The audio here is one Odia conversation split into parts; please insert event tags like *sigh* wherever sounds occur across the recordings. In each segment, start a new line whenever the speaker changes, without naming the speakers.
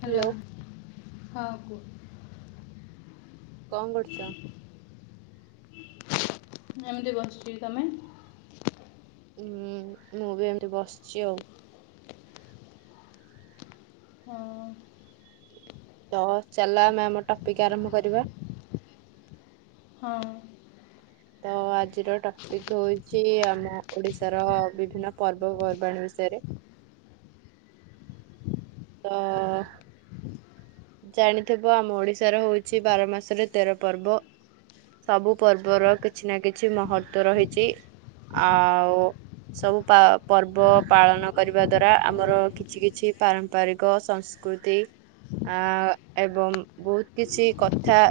ହ୍ୟାଲୋ! ହଁ କୁହ।
କଣ କରୁଛ?
ଏମିତି ବସଛି ତମେ?
ହୁଁ, ମୁଁ ବି ଏମତି ବସିଚି ଆଉ।
ହଁ।
ତ, ଚାଲ ଆମେ ଆମ ଟପିକ଼ ଆରମ୍ଭ କରିବା।
ହଁ।
ତ, ଆଜିର ଟପିକ ହଉଛି। ଆମ ଓଡିଶାର ବିଭିନ୍ନ ପର୍ବପର୍ବାଣି ବିଷୟରେ। ତ ଜାଣିଥିବ ଆମ ଓଡିଶାର ହଉଛି, ବାର ମାସରେ ତେର ପର୍ବ। ସବୁ ପର୍ବର କିଛି ନା କିଛି ମହତ୍ଵ ରହିଛି। ଆଉ-ଉ ସବୁ ପା ପର୍ବ ପାଳନ କରିବା ଦ୍ଵାରା ଆମର କିଛି କିଛି ପାରମ୍ପରିକ ସଂସ୍ *inaudible* ଆ ଏବଂ ବହୁତ କିଛି କଥା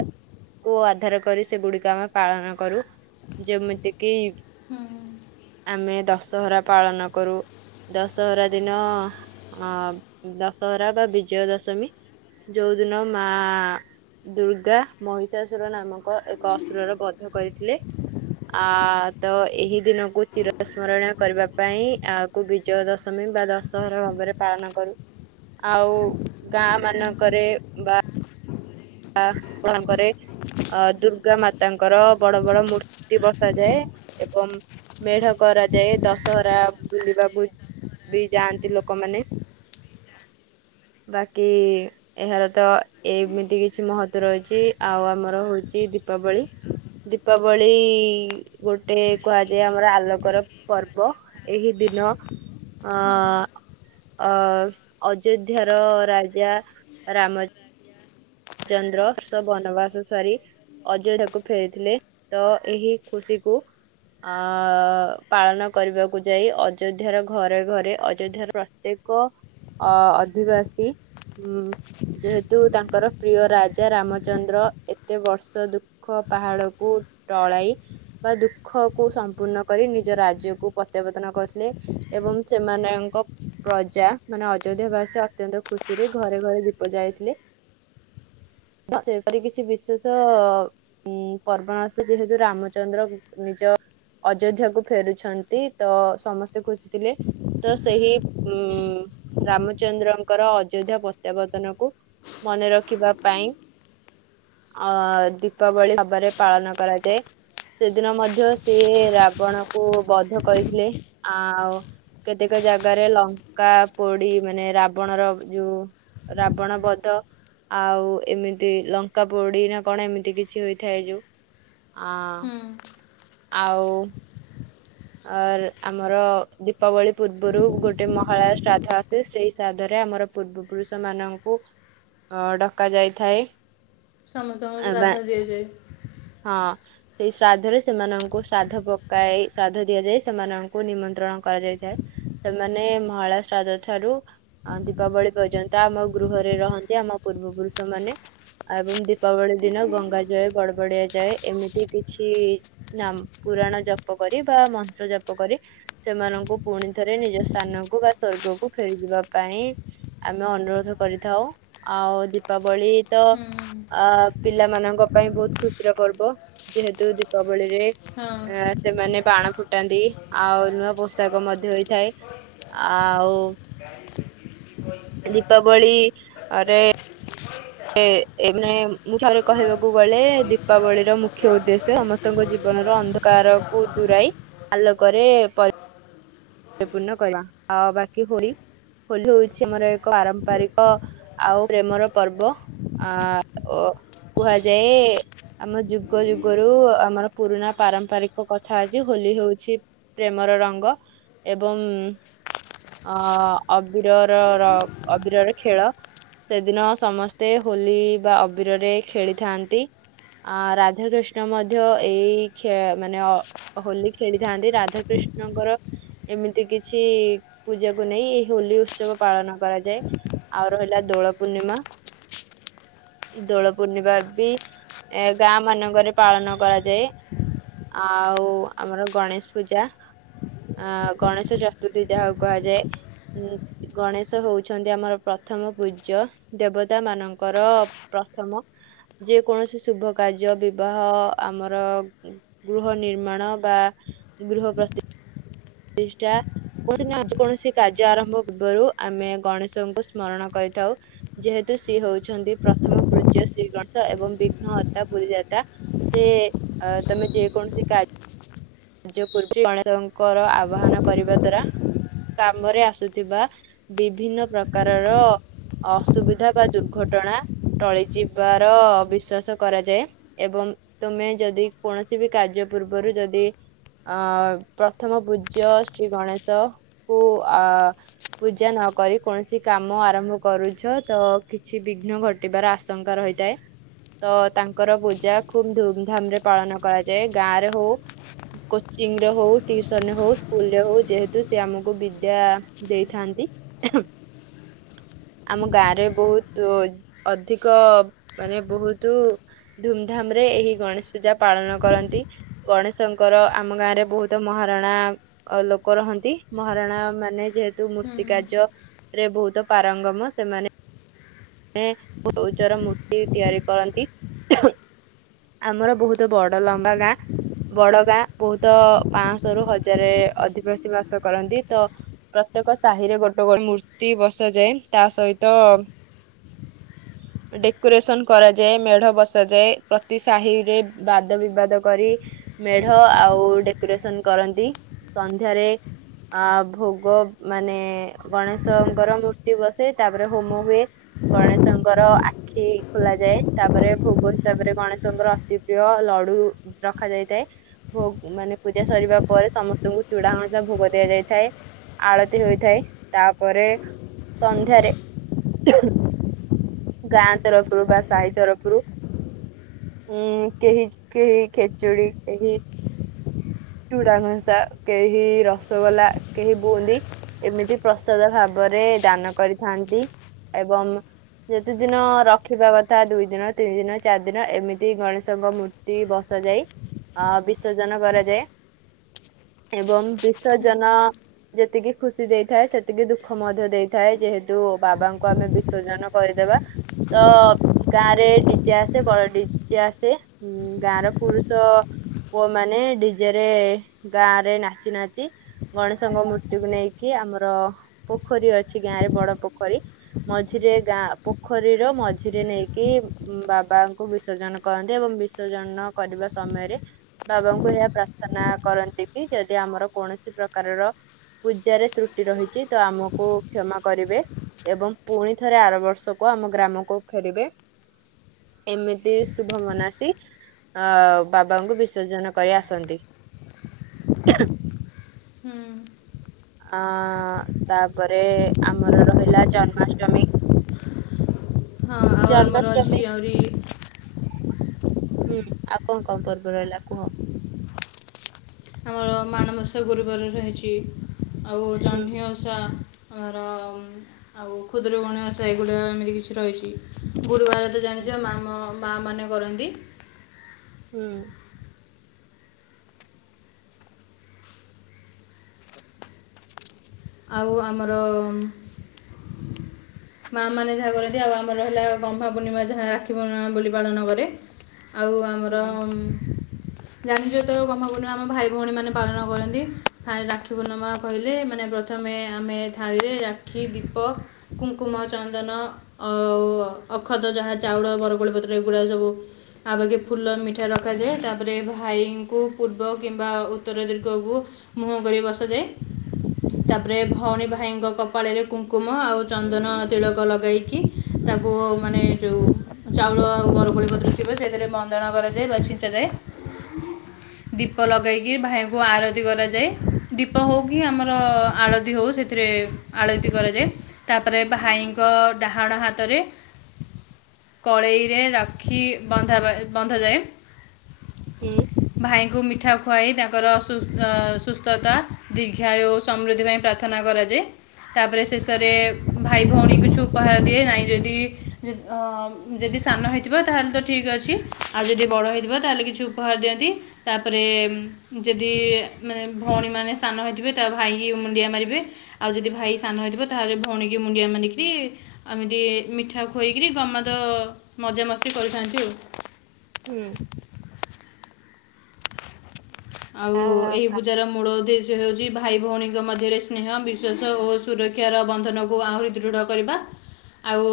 କୁ ଆଧାର କରି ସେଗୁଡିକ ଆମେ ପାଳନ କରୁ ଯେମିତି କିି
ହୁଁ
ଆମେ ଦଶହରା ପାଳନ କରୁ। ଦଶହରା ଦିନ ଦଶହରା ବା ବିଜୟ ଦଶମୀ ଯଉଦିନ ମା ଦୁର୍ଗା ମହିଷାସୁର ନାମକ ଏକ ଅସୁରର ବଧ କରିଥିଲେ। ଆ ତ ଏହି ଦିନକୁ ଚିର ସ୍ମରଣୀୟ କରିବା ପାଇଁ ଆ କୁ ବିଜୟ ଦଶମୀ ବା ଦଶହରା ଭାବରେ ପାଳନ କରୁ ଆଉ ଗାଁ
ହୁଁ
ମାନଙ୍କ କରେ ବା ବା ଭଣଙ୍କରେ ଅ ଦୁର୍ଗା ମାତାଙ୍କର ବଡ ବଡ ମୂର୍ତ୍ତି ବସାଯାଏ ଏବଂ ମେଢ କରାଯାଏ ଦଶହରା ବୁଲିବାକୁ ବି ଯାଆନ୍ତି ଲୋକମାନେ ବାକି ଏହାର ତ ଏମିତି କିଛି କିଛି ମହତ୍ଵ ରହିଛି ଆଉ ଆମର ହଉଛି ଦୀପାବଳି ଦୀପାବଳି ଗୋଟେ କୁହାଯାଏ ଆମର ଆଲୋକର ପର୍ବ ଏହି ଦିନ ଅ
ହଁ
ଅ ଅଯୋଧ୍ୟାର ରାଜା ରାମ ଚନ୍ଦ୍ର ସ ବନବାସ ସାରି ଅଯୋଧ୍ୟାକୁ ଫେରିଥିଲେ ତ ଏହି ଖୁସିକୁ ଅ ପାଳନ କରିବାକୁ ଯାଇ ଅଯୋଧ୍ୟାର ଘରେ ଘରେ ଅଯୋଧ୍ୟାର ଏକ ଅ ଅଧିବାସୀ ଉ ଯେହେତୁ ତାଙ୍କର ପ୍ରିୟ ରାଜା ରାମଚନ୍ଦ୍ର ଏତେ ବର୍ଷ ଦୁଃଖ ପାହାଡକୁ ଟଳାଇ ବା ଦୁଃଖ କୁ ସମ୍ପୂର୍ଣ୍ଣ କରି ନିଜ ରାଜ୍ୟକୁ ପ୍ରତ୍ୟାବର୍ତ୍ତନ କରିଥିଲେ ଏବଂ ସେମାନଙ୍କ ପ୍ରଜା ମାନେ ଅଯୋଧ୍ୟା ଭାସି ଅତ୍ୟନ୍ତ ଖୁସିରେ ଘରେ ଘରେ ଦୀପ ଯାଇଥିଲେ। ସେପରି କିଛି ବିଶେଷ ଉଁ ପର୍ବଣାସ ଯେହେତୁ ରାମଚନ୍ଦ୍ର ନିଜ ଅଯୋଧ୍ୟା କୁ ଫେରୁଛନ୍ତି ତ ସମସ୍ତେ ଖୁସି ଥିଲେ ତ ସେହି ହୁଁ ରାମଚନ୍ଦ୍ରଙ୍କର ଅଯୋଧ୍ୟା ପ୍ରତ୍ୟାବର୍ତ୍ତନ କୁ ମନେ ରଖିବା ପାଇଁ ଅ ଦୀପାବଳି ଭାବରେ ପାଳନ କରାଯାଏ ସେଦିନ ମଧ୍ୟ ସିଏ ରାବଣ କୁ ବଧ କରିଥିଲେ ଆଉ କେତେକ ଜାଗାରେ ଲଙ୍କା ପୋଡି ମାନେ ରାବଣ ର ଯୋଉ ରାବଣ ବଧ ଆଉ ଏମିତି ଲଙ୍କା ପୋଡି ନା କଣ ଏମିତି କିଛି ହେଇଥାଏ ଯୋଉ ଆ
ହୁଁ
ଆଉ ଅର୍ ଆମର ଦୀପାବଳି ପୂର୍ବରୁ ଗୋଟେ ମହଳା ଶ୍ରାଦ୍ଧ ଆସେ ସେଇ ଶ୍ରାଦ୍ଧରେ ଆମର ପୂର୍ବ ପୁରୁଷ ମାନଙ୍କୁ ଅ ଡକା ଯାଇଥାଏ
ସମସ୍ତଙ୍କୁ
ଆ ବା
ଶ୍ରାଦ୍ଧ ଦିଆଯାଏ।
ହଁ ସେଇ ଶ୍ରାଦ୍ଧ ରେ ସେମାନଙ୍କୁ ଶ୍ରାଦ୍ଧ ପକାଇ ଶ୍ରାଦ୍ଧ ଦିଆଯାଇ ସେମାନଙ୍କୁ ନିମନ୍ତ୍ରଣ କରାଯାଇଥାଏ। ସେମାନେ ମହାଳୟା ଶ୍ରାଦ ଠାରୁ ଆ ଦୀପାବଳି ପର୍ଯ୍ୟନ୍ତ ଆମ ଗୃହରେ ରହନ୍ତି ଆମ ପୂର୍ବ ପୁରୁଷ ମାନେ ଆଉ ଏବଂ ଦୀପାବଳି ଦିନ ଗଙ୍ଗା ଜଳ ବଡ ବଡିଆାଇଛି ଯାଏ ଏମିତି କିଛି ନାମ ପୁରାଣ ଜପ କରି ବା ମନ୍ତ୍ର ଜପ କରି ସେମାନଙ୍କୁ ପୁଣି ଥରେ ନିଜ ସ୍ଥାନକୁ ବା ସ୍ଵର୍ଗକୁ ଫେରିଯିବା ପାଇଁ ଆମେ ଅନୁରୋଧ କରିଥାଉ ଆଉ ଦୀପାବଳି ତ
ହୁଁ
ଅ ପିଲାମାନଙ୍କ ପାଇଁ ବହୁତ ଖୁସିର ପର୍ବ ଯେହେତୁ ଦୀପାବଳିରେ
ହଁ
ଆ ସେମାନେ ବାଣ ଫୁଟାନ୍ତି ଆଉ ନୂଆ ପୋଷାକ ମଧ୍ୟ ହେଇଥାଏ। ଆଉ ଦୀପାବଳି ରେ ଏ ମାନେ ମୁଁ ଥରେ କହିବାକୁ ଗଲେ ଦୀପାବଳି ର ମୁଖ୍ୟ ଉଦ୍ଦେଶ୍ୟ ସମସ୍ତଙ୍କ ଜୀବନର ଅନ୍ଧ କାର କୁ ଦୂରାଇ ଆଲୋକରେ ପର୍ ପୂଣ୍ଣ କରିବା ଆଉ ବାକି ହୋଳି ହୋଲି ହଉଛି ଆମର ଏକ ପାରମ୍ପରିକ ଆଉ ପ୍ରେମର ପର୍ବ ଆ ଓ କୁହାଯାଏ। ଆମ ଯୁଗ ଯୁଗରୁ ଆମର ପୁରୁଣା ପାରମ୍ପରିକ କଥା ଅଛି ହୋଲି ହଉଛି ପ୍ରେମର ରଙ୍ଗ ଏବଂ ଅ ଅବିରର ର ଅବିରର ଖେଳ ସେଦିନ ସମସ୍ତେ ହୋଲି ବା ଅବିରରେ ଖେଳିଥାନ୍ତି। ଅ ରାଧା କୃଷ୍ଣ ମଧ୍ୟ ଏଇ ଖେ ମାନେ ଅ ହୋଲି ଖେଳିଥାନ୍ତି ରାଧା କୃିଷ୍ଣଙ୍କର ଏମିତି କିଛି ପୂଜାକୁ ନେଇ ହୋଲି ଉତ୍ସବ ପାଳନ କରାଯାଏ। ଆର ରହିଲା ଦୋଳ ପୂର୍ଣ୍ଣିମା ଦୋଳ ପୂର୍ଣ୍ଣିମା ବି ଏ ଗାଁ ମାନଙ୍କରେ ପାଳନ କରାଯାଏ। ଆଉ ଆମର ଗଣେଶ ପୂଜା ଆଗ୍ ଗଣେଶ ଚତୁର୍ଥୀ ଯାହାକୁ କୁହାଯାଏ ଉଁ ଗଣେଶ ହଉଛନ୍ତି ଆମର ପ୍ରଥମ ପୂଜ୍ୟ ଦେବତା ମାନଙ୍କର ପ୍ରଥମ ଯେ କୌଣସି ଶୁଭ କାର୍ଯ୍ୟ ବିବାହ ଆମର ଗୃହ ନିର୍ମାଣ ବା ଗୃହ ପ୍ରତି ତିଷ୍ଟା କୌଣସି ନା କୌଣସି କାର୍ଯ୍ୟ ଆରମ୍ଭ ପୂର୍ବରୁ ଆମେ ଗଣେଶଙ୍କୁ ସ୍ମରଣ କରିଥାଉ। ଯେହେତୁ ସିଏ ହଉଛନ୍ତି ପ୍ରଥମ ପୁଜ୍ୟ ଶ୍ରୀ ଗଣେଶ ଏବଂ ବିଘ୍ନ ହତା ପୁରୀଯାତା। ସେ ତମେ ଯେକୌଣସି କାର୍ ଯୋଉ *unintelligible* ଗଣେଶଙ୍କର ଆହ୍ୱାନ କରିବା ଦ୍ଵାରା କାମରେ ଆସୁଥିବା ବିଭିନ୍ନ ପ୍ରକାରର ଅସୁବିଧା ବା ଦୁର୍ଘଟଣା। ଟଳି ଯିବାର ବିଶ୍ଵାସ କରାଯାଏ। ଏବଂ ତୁମେ ଯଦି କୌଣସି ବି କାର୍ଯ୍ୟ ପୂର୍ବରୁ ଯଦି ଆ ପ୍ରଥମ ପୂଜ୍ୟ ଶ୍ରୀ ଗଣେଶ କୁ ଆ ପୂଜା ନକରି କୌଣସି କାମ ଆରମ୍ଭ କରୁଛ ତ କିଛି ବିଘ୍ନ ଘଟିବାର ଆସ୍‌ ଶଙ୍କର ହେଇଥାଏ। ତ ତାଙ୍କର ପୂଜା ଖୁବ୍ ଧୁମ୍ ଧାମ୍ ରେ ପାଳନ କରାଯାଏ ଗାଁ ରେ ହଉ କୋଚିଂ ରେ ହଉ ଟିଉସନରେ ହଉ ସ୍କୁଲ ରେ ହଉ ଯେହେତୁ ସେ ଆମକୁ ବିଦ୍ୟା ଦେଇଥାନ୍ତି। ଆମ ଗାଁ ରେ ବହୁତୁ ଅଧିକ ମାନେ ବହୁତୁ ଧୁମ୍ ଧାମ୍ ରେ ଏହି ଗଣେଶ ପୂଜା ପାଳନ କରନ୍ତି ଗଣେଶ ଶଙ୍କର ଆମ ଗାଁ ରେ ବହୁତ ମହାରଣା ଲୋକ ରହନ୍ତି ମହାରଣା ମାନେ ଯେହେତ୍ କି
ହୁଁ
ମୂର୍ତ୍ତି କାର୍ଯ୍ୟ ରେ ବହୁତ ପାରଙ୍ଗମ ସେମାନେ ଯେ ଉଜର ମୂର୍ତ୍ତି ତିଆରି କରନ୍ତି। ଆମର ବହୁତ ବଡ ଲମ୍ବା ଗାଁ। ବଡ ଗାଁ ବହୁତ ପାଆଁଶହ ରୁ ହଜାର ଅଧିବାସୀ ବାସ କରନ୍ତି ତ ପ୍ରତ୍ୟେକ ସାହିରେ ଗୋଟେ ଗୋଟେ ମୂର୍ତ୍ତି ବସାଯାଏ ତା ସହିତ ହ ଡେକୋରେସନ କରାଯାଏ ମେଢ ବସାଯାଏ ପ୍ରତି ସାହିରେ ବାଦ ବିବାଦ କରି ମେଢ ଆଉ ଡେକୋରେସନ କରନ୍ତି ସନ୍ଧ୍ୟାରେ ଆ ଭୋଗ ମାନେ ଗଣେଶଙ୍କର ମୂର୍ତ୍ତି ବସେ ତାପରେ ହୋମ ହୁଏ ଗଣେଶଙ୍କର ଆ ଖି ଖୋଲ ଯାଏ ତାପରେ ଭୋଗ ହିସାବରେ ଗଣେଶଙ୍କର ଅତି ପ୍ରିୟ ଲଡୁ ରଖାଯାଇଥାଏ। ଭୋଗ୍ ମାନେ ପୂଜା ସରିବା ପରେ ସମସ୍ତଙ୍କୁ ଚୁଡ଼ା ଘଂସା ଭୋଗ ଦିଆଯାଇଥାଏ। ଆଳତି ହୋଇଥାଏ ତାପରେ ସନ୍ଧ୍ୟାରେ ଗାଁ ତରଫରୁ ବା ସାହି ତରଫରୁ ଉଁ କେହି କେହି ଖେଚୁଡ଼ି କେହି ଚୁଡ଼ା ଘସା କେହି ରସଗୋଲା କେହି ବୁନ୍ଦି ଏମିତି ପ୍ରସାଦ ଭାବରେ ଦାନ କରିଥାନ୍ତି ଏବଂ ଯେତେ ଦିନ ରଖିବା କଥା ଦୁଇ ଦିନ ତିନି ଦିନ ଚାରି ଦିନ ଏମିତି ଗଣେଶଙ୍କ ମୂ ତି ବସା ଯାଇ ଅ ବିସର୍ଜନ କରାଯାଏ। ଏବଂ
ହୁଁ
ବିସର୍ଜନ ଯେତିକି ଖୁସି ଦେଇଥାଏ ସେତିକି ଦୁଃଖ ମଧ୍ୟ ଦେଇଥାଏ ଯେହେତୁ ବାବାଙ୍କୁ ଆମେ ବିସର୍ଜନ କରିଦେବା। ତ ଗାଁ ରେ ଡ଼ିଜେ ଆସେ ବଳ ଡ଼ିଜେ ଆସେ। ଉଁ ଗାଁ ର ପୁରୁଷ ପୁଅ ମାନେ ଡ଼ି ଜେ ରେ ଗାଁ ରେ ନାଚି ନାଚି ଗଣେଶଙ୍କ ମୂର୍ତ୍ତି କୁ ନେଇକି ଆମର ପୋଖରୀ ଅଛି ଗାଁରେ ବଡ଼ ପୋଖରୀ ମଝିରେ ଗାଁ ପୋଖରୀର ମଝିରେ ନେଇକି ବାବାଙ୍କୁ ବିସର୍ଜନ କରନ୍ତି ଏବଂ ବିସର୍ଜନ କରିବା ସମୟରେ ବାବାଙ୍କୁ ଏହା ପ୍ରା ଥନା କରନ୍ତି କି ଯଦି ଆମର କୌଣସି ପ୍ରକାରର ପୂଜାରେ ତ୍ରୁଟି ରହିଛି ତ ଆମକୁ କ୍ଷମା କରିବେ। ଏବଂ ପୁଣି ଥରେ ଆର ବର୍ଷକୁ ଆମ ଗ୍ରାମକୁ ଫେରିବେ। ଏମିତି ଶୁଭ ମନାସୀ ଆ ବାବାଙ୍କୁ ବିସର୍ଜନ କରି ଆସନ୍ତି।
ହୁଁ।
ଆ ତାପରେ ଆମର ରହିଲା ଜନ୍ମାଷ୍ଟମୀ।
ହଁ ଆଉ ଆମର ଅଛି
ଜନ୍ମାଷ୍ଟମୀ। ହୁଁ
ଆହୁରି
ଆଉ କଣ ଙ୍କ ପର୍ବ ରହିଲା କୁହ।
ଆମର ମାଣବସା ଗୁରୁବାର ରହିଚି ଆଉ
ହୁଁ
ଜହ୍ନି ଓ ଷା ଆ ର ଆଉ ଖୁଦୁରୁକୁଣୀ ଓଷା ଏଇଗୁଡ଼ିକ ଏମିତି କିଛି ରହିଛି ଗୁରୁବାର ତ
ହୁଁ
ଜାଣିଚ ମାମ ମା ମାନେ କରନ୍ତି।
ହୁଁ।
ଆଉ ଆମର ମା ମାନେ ଯାହା କରନ୍ତି ଆଉ ଆମର ହେଲା ଗହ୍ମା ପୂର୍ଣ୍ଣିମା ଯାହା ରାକ୍ଷୀ ପୂର୍ଣ୍ଣିମା ବୋଲି ପାଳନ କରେ। ଆଉ ଆମର
ହୁଁ
ଉଁ ଜାଣିିଚ ତ ଗହ୍ମାପୂର୍ଣ୍ଣିମା ଆମ ଭାଇ ଭଉଣୀ ମାନେ ପାଳନ କରନ୍ତି ଥାଏ ରାକ୍ଷୀ ପୂର୍ଣ୍ଣମା କହିଲେ ମାନେ ବ୍ର ପ୍ରଥମେ ଆମେ ଥାଳିରେ ରାକ୍ଷୀ ଦୀପ ଙ୍କୁଙ୍କୁମ ଚନ୍ଦନ ଅଉଅ ଅଖଦ ଯାହା ଚାଉଳ ବରକୋଳି ପତ୍ର ଏଗୁଡ଼ା ସବୁ ଆବାଗେ ଫୁଲ ମିଠା ରଖାଯାଏ ତାପରେ ଭାଇଙ୍କୁ ପୂର୍ବ କିମ୍ବା ଉତ୍ତର ଦିର୍ଗକୁ ମୁହଁ କରି ବସାଯାଏ ତାପରେ ଭଉଣୀ ଭାଇଙ୍କ କପାଳେରେ କୁଙ୍କୁମ ଆଉ ଚନ୍ଦନ ତିଳକ ଲଗେଇକି ତାକୁ ଅ ମାନେ ଯୋଉ ଚାଉଳ ଆଉ ବରକୋଳି ପତ୍ର ଥିବା ସେଇଥିରେ ବନ୍ଦାଣ କରାଯାଏ ବା ଛିଞ୍ଚାାଯାଏ। ଦୀପ ଲଗେଇକି ଭାଇଙ୍କୁ ଆରତି କରାଯାଏ ଦୀପ ହୋଉ କିି ଆମର ର ଆଳତି ହୋଉ ସେଥିରେ ଆଳତି କରାଯାଏ। ତା ପରେ ଭାଇଙ୍କ ଡ଼ାହାଣ ହାତରେ କଳେଇରେ ରାକ୍ଷୀ ବନ୍ଧା ବା ବନ୍ଧାଯାଏ।
ହୁଁ।
ଭାଇଙ୍କୁ ମିଠା ଖୁଆଇ ତାଙ୍କର ସୁସ୍ଥ ସୁସ୍ଥତା ଦୀର୍ଘାୟୁ ସମୃଦ୍ଧି ପାଇଁ ପ୍ରାଥନା କରାଯାଏ। ତାପରେ ଶେଷରେ ଭାଇ ଭଉଣୀ କୁ କିଛି ଉପହାର ଦିଏ ନାଇଁ ଯଦି। ଆଁ ଯଦି ସାନ ହେଇଥିବ ତାହେଲେ ତ ଠିକ୍ ଅଛି ଆଉ ଯଦି ବଡ଼ ହେଇଥିବ ତାହେଲେ କିଛି ଉପହାର ଦିଅନ୍ତି। ତାପରେ ଯଦି ମାନେ ଭୋଉଣୀ ମାନେ ସାନ ହେଇଥିବେ ତା। ଭାଇକି ମୁଣ୍ଡିଆ ମାରିବେ ଆଉ ଯଦି ଭାଇ ସାନ ହେଇଥିବ ତାହେଲେ ଭୋଉଣୀକି ମୁଣ୍ଡିଆ ମାରିକିରି। ଆମିତି ମିଠା ଖୁଏଇକିରି ଗମା ତ ମଜାମସ୍ତି କରିଥାନ୍ତି ଆଉ।
ହୁଁ।
ଆଉ
ଆ
ଏଇ ପୁ ଜାର ମୂଳ ଉଦ୍ଦେଶ୍ୟ ହେଉଛି ଭାଇ ଭଉଣୀଙ୍କ ମଧ୍ୟରେ ସ୍ନେହ ବିଶ୍ୱାସ ଓ ସୁରକ୍ଷାର ବନ୍ଧନକୁ ଆହୁରି ଦୃଢ। କରିବା ଆଉ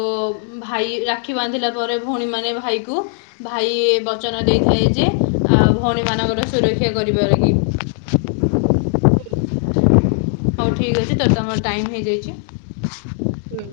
ଭାଇ ରାକ୍ଷୀ ବାନ୍ଧିଲା ପରେ ଭଉଣୀମାନେ ଭାଇକୁ। ଭାଇ ବଚନ ଦେଇଥାଏ ଯେ ଆ ଭଉଣୀ ମାନଙ୍କର ସୁରକ୍ଷା କରିବା ଲାଗି।
ହୁଁ।
ହଉ ଠିକ୍ ଅଛି ଯଦି ତମର ଟାଇମ ହେଇଯାଇଛି।
ହୁଁ